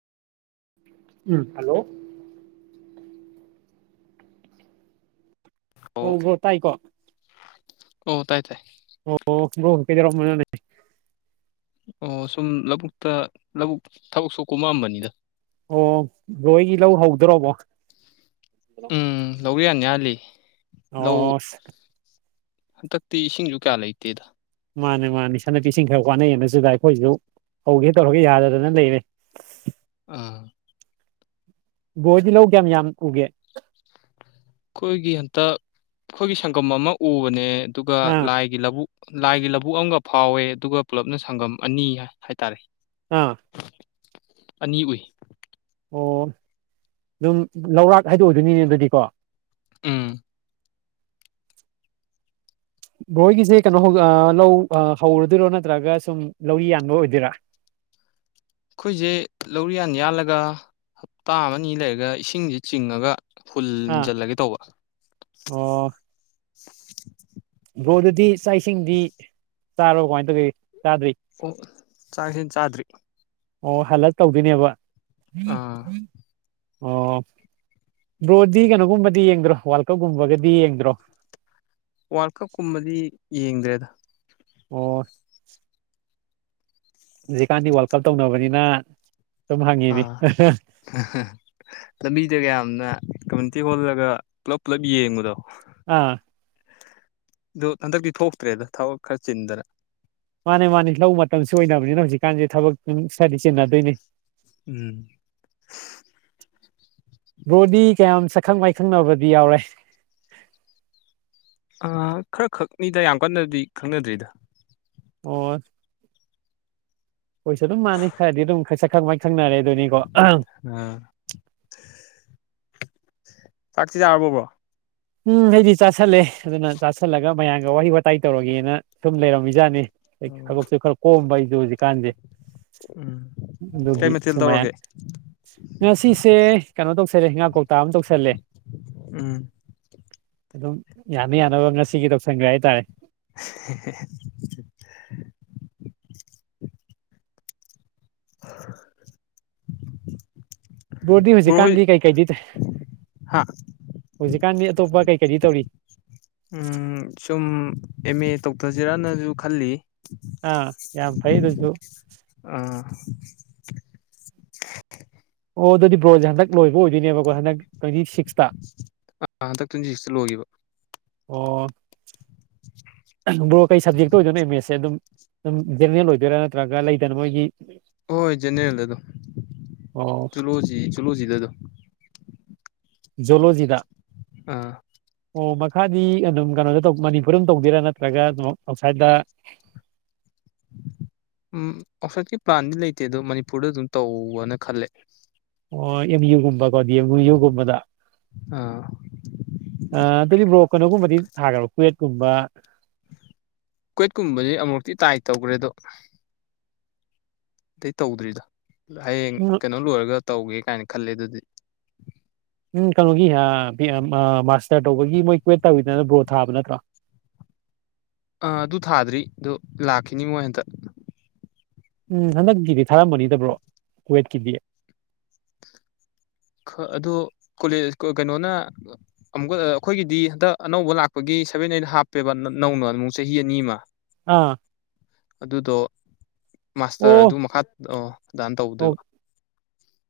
ꯎꯝ hello ꯑꯣ ꯣ ꯇꯥꯏꯀꯣ ꯑꯣ ꯇꯥꯏ ꯇꯥꯏ ꯑꯣ ꯀꯦꯗꯔꯣꯃꯅꯤ ꯑꯣ ꯁꯨꯝ ꯂꯧꯕꯨꯛꯇ ꯂꯧꯕꯛ ꯊꯕꯛꯁꯨ ꯀꯣꯃꯑꯝꯕꯅꯤꯗ ꯑꯣ ꯂꯣꯏꯒꯤ ꯂꯧ ꯍꯧꯗ꯭ꯔꯣꯕꯣ ꯎꯝ ꯂꯧꯕ ꯌꯥꯅꯤꯍꯜꯂꯤ ꯑꯣ ꯍꯟꯗꯛꯇꯤ ꯏꯁꯤꯡꯁꯨ ꯀꯌꯥ ꯂꯩꯇꯦꯗ ꯃꯥꯅꯦ ꯃꯥꯅꯦ ꯏꯁꯅꯨꯄꯤꯁꯤꯡ ꯈꯔ ꯋꯥꯅꯩꯑꯅ ꯁꯤꯗ ꯑꯩꯈꯣꯏꯁꯨ ꯍꯧꯒꯦ ꯇꯧꯔꯒꯦ ꯌꯥꯗꯗꯅ ꯂꯩꯔꯦ ꯑꯥ ꯕꯣꯏꯗꯤ ꯂꯧꯒꯦ ꯌꯥꯝ ꯌꯥꯝ ꯎꯒꯦ ꯑꯩꯈꯣꯏꯒꯤ ꯍꯟꯇ ꯑꯩꯈꯣꯏꯒꯤ ꯁꯪꯒꯝ ꯑꯃ ꯎꯕꯅꯦ ꯑꯗꯨꯒ ꯑꯥ ꯂꯥꯏꯒꯤ ꯂꯧꯕꯨꯛ ꯂꯥꯏꯒꯤ ꯂꯧꯕꯨꯛ ꯑꯃꯒ ꯐꯥꯎꯋꯦ ꯑꯗꯨꯒ ꯄꯨꯂꯞꯅ ꯁꯪꯒꯝ ꯑꯅꯤ ꯍꯥꯏꯇꯥꯔꯦ ꯑꯥ ꯑꯅꯤ ꯎꯏ ꯑꯣ ꯑꯗꯨꯝ ꯂꯧꯔꯥꯛ ꯍꯥꯏꯗꯣꯛꯑꯣꯏꯗꯣꯏꯅꯤꯅꯦ ꯑꯗꯨꯗꯤꯀꯣ ꯎꯝ ꯕꯣꯏꯒꯤꯁꯦ ꯀꯩꯅꯣ ꯍꯧ ꯂꯧ ꯍꯧꯔꯨꯗꯣꯏꯔꯣ ꯅꯠꯇ꯭ꯔꯒ ꯁꯨꯝ ꯂꯧ ꯌꯥꯟꯕ ꯑꯣꯏꯗꯣꯏꯔꯥ [unintelligible] ꯑꯩꯈꯣꯏꯁꯦ ꯂꯧꯔꯤꯌꯥꯟ ꯌꯥꯜꯂꯒ ꯍꯞꯇꯥ ꯑꯃꯅꯤ ꯂꯩꯔꯒ ꯏꯁꯤꯡꯁꯦ ꯆꯤꯡꯉꯒ ꯑꯥ ꯍꯨꯜꯖꯤꯜꯂꯒꯦ ꯇꯧꯕ ꯑꯣ ꯕ꯭ꯔꯣꯗꯨꯗꯤ ꯆꯥꯛ ꯏꯁꯤꯡꯗꯤ ꯆꯥꯔꯣ ꯀꯃꯥꯏꯅ ꯇꯧꯒꯦ ꯆꯥꯗ꯭ꯔꯤ ꯑꯣ ꯆꯥꯁꯤ ꯆꯥꯗ꯭ꯔꯤ ꯑꯣ ꯍꯜꯂꯛ ꯇꯧꯗꯣꯏꯅꯦꯕ ꯑꯥ ꯑꯣ ꯕ꯭ꯔꯣꯗꯤ ꯀꯩꯅꯣꯒꯨꯝꯕꯗꯤ ꯌꯦꯡꯗ꯭ꯔꯣ ꯋꯥꯔꯜ ꯀꯞꯀꯨꯝꯕꯒꯗꯤ ꯌꯦꯡꯗ꯭ꯔꯣ ꯋꯥꯔꯜ ꯀꯞꯀꯨꯝꯕꯗꯤ ꯌꯦꯡꯗ꯭ꯔꯦꯗ ꯑꯣ ꯖꯤꯀꯥꯟꯗꯤ ꯋꯥꯔꯜ ꯀꯞ ꯇꯧꯅꯕꯅꯤꯅ ꯁꯨꯝ ꯍꯪꯉꯤꯅꯤ ꯑꯥ ꯂꯝꯕꯤꯗ ꯌꯥꯝꯌꯥꯝꯅ ꯀꯝꯃꯨꯅꯤꯇꯤ ꯍꯣꯜꯂꯒ ꯄꯨꯂꯞ ꯄꯨꯂꯞ ꯌꯦꯡꯕꯗꯣ ꯑꯥ ꯑꯗꯨꯣ ꯍꯟꯗꯛꯇꯤ ꯊꯣꯛꯇ꯭ꯔꯦꯗ ꯊꯕꯛ ꯈꯔ ꯆꯤꯟꯗꯅ ꯃꯥꯅꯦ ꯃꯥꯅꯤ ꯂꯧ ꯃꯇꯝꯁꯨ ꯑꯣꯏꯅꯕꯅꯤꯅ ꯍꯧꯖꯤꯛꯀꯥꯟꯁꯦ ꯊꯕꯛꯇ ꯁꯏꯗꯤ ꯆꯦꯟꯅꯗꯣꯏꯅꯤ ꯎꯝ ꯏꯈꯪ ꯃꯥꯏꯈꯪꯅꯕꯗꯤ ꯌꯥꯎꯔꯦ ꯈꯔ ꯈꯛꯅꯤꯗ ꯌꯥꯝ ꯀꯟꯅꯗꯤ ꯈꯪꯅꯗ꯭ꯔꯤꯗ ꯍ ꯍꯣꯏꯁꯨ ꯑꯗꯨꯝ ꯃꯥꯟꯅꯩ ꯈꯔꯗꯤ ꯑꯗꯨꯝ ꯁꯛꯈꯪ ꯃꯥꯏ ꯈꯪꯅꯔꯦ ꯑꯗꯨꯣꯏꯅꯤꯀꯣ ꯑ [unintelligible] ꯆꯥꯛꯁꯤꯗꯔꯔꯕꯕꯣ ꯎꯝ ꯑꯩꯗꯤ ꯆꯥꯥꯁꯜꯂꯦ ꯑꯗꯨꯅ ꯆꯥꯥꯁꯜꯂꯒ ꯃꯌꯥꯝꯒ ꯋꯥꯍꯩ ꯋꯥꯇꯥꯏ ꯇꯧꯔꯒꯦꯅ ꯁꯨꯝ ꯂꯩꯔꯝꯃꯤꯖꯥꯠꯅꯤ ꯕꯛꯁꯨ ꯈꯔ ꯀꯣꯝꯕ ꯑꯩꯗ ꯍꯧꯖꯤꯛ ꯀꯥꯟꯖꯦ ꯎꯝ ꯀꯩ ꯃꯊꯦꯜ ꯇꯧꯔꯒꯦ ꯉ ꯁꯤꯁꯦ ꯀꯩꯅꯣ ꯇꯧꯁꯜꯂꯦ ꯍꯤꯒꯥꯥꯛ ꯀꯧꯇꯥ ꯑꯃ ꯇꯧꯁꯜꯂꯦ ꯎꯝ ꯑꯗꯨꯝ ꯌꯥꯅ ꯌꯥꯅꯕ ꯉꯁꯤꯒꯤ ꯇꯧꯁꯟꯈ꯭ꯔꯦ ꯍꯥꯏꯇꯥꯔꯦ [unintelligible] [unintelligible] ꯕꯣꯔꯗꯤ ꯕ꯭ꯔꯣ ꯍꯣꯏ ꯍꯧꯖꯤꯛꯀꯥꯟꯗꯤ ꯀꯩꯀꯩꯗꯤ ꯇꯦ ꯍꯥ ꯍꯧꯖꯤꯛ ꯀꯥꯟꯗꯤ ꯑꯇꯣꯞꯄ ꯀꯩ ꯀꯔꯤ ꯇꯧꯔꯤ ꯎꯝ ꯁꯨꯝ ꯑꯦꯝ ꯑꯦ ꯇꯧꯊꯁꯤꯔꯅꯁꯨ ꯈꯜꯂꯤ ꯑꯥ ꯌꯥꯝ ꯐꯩ ꯑꯗꯨꯁꯨ ꯑꯥ ꯑꯣ ꯑꯗꯨꯗꯤ ꯕꯣꯖ ꯍꯟꯇꯛ ꯂꯣꯏꯕ ꯑꯣꯏꯗꯣꯏꯅꯦꯕꯣ ꯍꯟꯗꯛ ꯇ꯭ꯋꯦꯟꯇꯤ ꯁꯤꯛꯁ ꯍꯟꯗꯛ ꯇ꯭ꯋꯦꯟꯇꯤ ꯁꯤꯛꯁꯇ ꯂꯣꯏꯈꯤꯕ ꯑꯣ ꯕ꯭ꯔꯣ ꯀꯩ ꯁꯞꯖꯦꯛꯇ ꯑꯣꯏꯗꯣꯏꯅꯣ ꯑꯦꯝ ꯑꯦꯁꯁꯦ ꯑꯗꯨꯝ ꯑꯗꯨꯝ ꯖꯦꯅꯔꯦꯜ ꯑꯣꯏꯗꯣꯏꯔꯥ ꯅꯠꯇ꯭ꯔꯒ ꯂꯩꯗꯅ ꯃꯣꯏꯒꯤ ꯍꯣꯏ ꯖꯦꯅꯦꯔꯦꯜꯗꯣ ꯑꯣ ꯆꯂꯣꯖꯤ ꯆꯨꯂꯣꯖꯤꯗꯗꯣ ꯂꯣꯖꯤꯗꯥ ꯑꯥ ꯑꯣ ꯃꯈꯥꯗꯤ ꯑꯗꯨꯝ ꯀꯩꯅꯣꯗ ꯃꯅꯤꯄꯨꯔ ꯑꯃ ꯇꯧꯕꯗꯦꯔꯥ ꯅꯠꯇ꯭ꯔꯒ ꯑꯥꯎꯠꯁꯥꯏꯗꯠꯇ [unintelligible] ꯎꯝ ꯑꯣꯐꯠꯀꯤ ꯄ꯭ꯂꯥꯟꯗꯤ ꯂꯩꯇꯦ ꯑꯗꯣ ꯃꯅꯤꯄꯨꯔꯗ ꯑꯗꯨꯝ ꯇꯧꯅ ꯈꯜꯂꯦ ꯑꯣ ꯑꯦꯝ ꯌꯨꯒꯨꯝꯕ ꯗꯤ ꯌꯨꯒꯨꯝꯕꯗ ꯑꯥ ꯑ ꯑꯗꯨꯗꯤ ꯕ꯭ꯔꯣ ꯀꯩꯅꯣꯒꯨꯝꯕꯗꯤ ꯊꯥꯈ꯭ꯔꯕ ꯀꯋꯦꯠꯀꯨꯝꯕ ꯀꯣꯏꯠꯀꯨꯝꯕꯁ ꯑꯃꯨꯛꯇꯤ ꯇꯥꯏ ꯇꯧꯈ꯭ꯔꯦꯗꯣ ꯑꯇꯩ ꯇꯧꯗ꯭ꯔꯤꯗꯣ ꯍꯌꯦꯡ ꯀꯩꯅꯣ ꯂꯣꯏꯔꯒ ꯇꯧꯒꯦ ꯀꯥꯏꯅ ꯈꯜꯂꯦ ꯑꯗꯨꯗꯤ ꯎꯝ ꯀꯩꯅꯣꯒꯤ ꯃꯥꯁꯇꯔ ꯇꯧꯕꯒꯤ ꯃꯣꯏ ꯀ꯭ꯋꯦꯠ ꯇꯧꯋꯤꯗꯅ ꯕ꯭ꯔꯣ ꯊꯥꯕ ꯅꯠꯇ꯭ꯔꯣ [unintelligible] ꯑꯥ ꯑꯗꯨ ꯊꯥꯗ꯭ꯔꯤ ꯑꯣ ꯂꯥꯛꯈꯤꯅꯤ ꯃꯣꯏ ꯍꯟꯇ ꯎꯝ ꯍꯟꯗꯛꯀꯤꯗꯤ ꯊꯥꯔꯝꯕꯅꯤꯗꯕ꯭ꯔꯣ ꯀꯋꯦꯠꯀꯤꯗꯤ ꯑꯗꯨ ꯀꯣꯂꯦ ꯀꯩꯅꯣꯅ ꯑꯃꯨꯛꯀ ꯑꯩꯈꯣꯏꯒꯤꯗꯤ ꯍꯟꯗꯛ ꯑꯅꯧꯕ ꯂꯥꯛꯄꯒꯤ ꯑꯩ ꯁꯚꯦꯟ ꯑꯠ ꯍꯥꯞꯄꯦꯕ ꯅꯧꯅꯣ ꯑꯃꯨꯛ ꯆꯍꯤ ꯑꯅꯤ ꯑꯃ ꯑꯥ ꯑꯗꯨꯗꯣ ꯃꯥꯁꯇꯔ ꯑꯣ ꯑꯗꯨ ꯃꯈꯥ ꯗꯥꯟ ꯑꯣ ꯇꯧꯗꯣꯏꯕ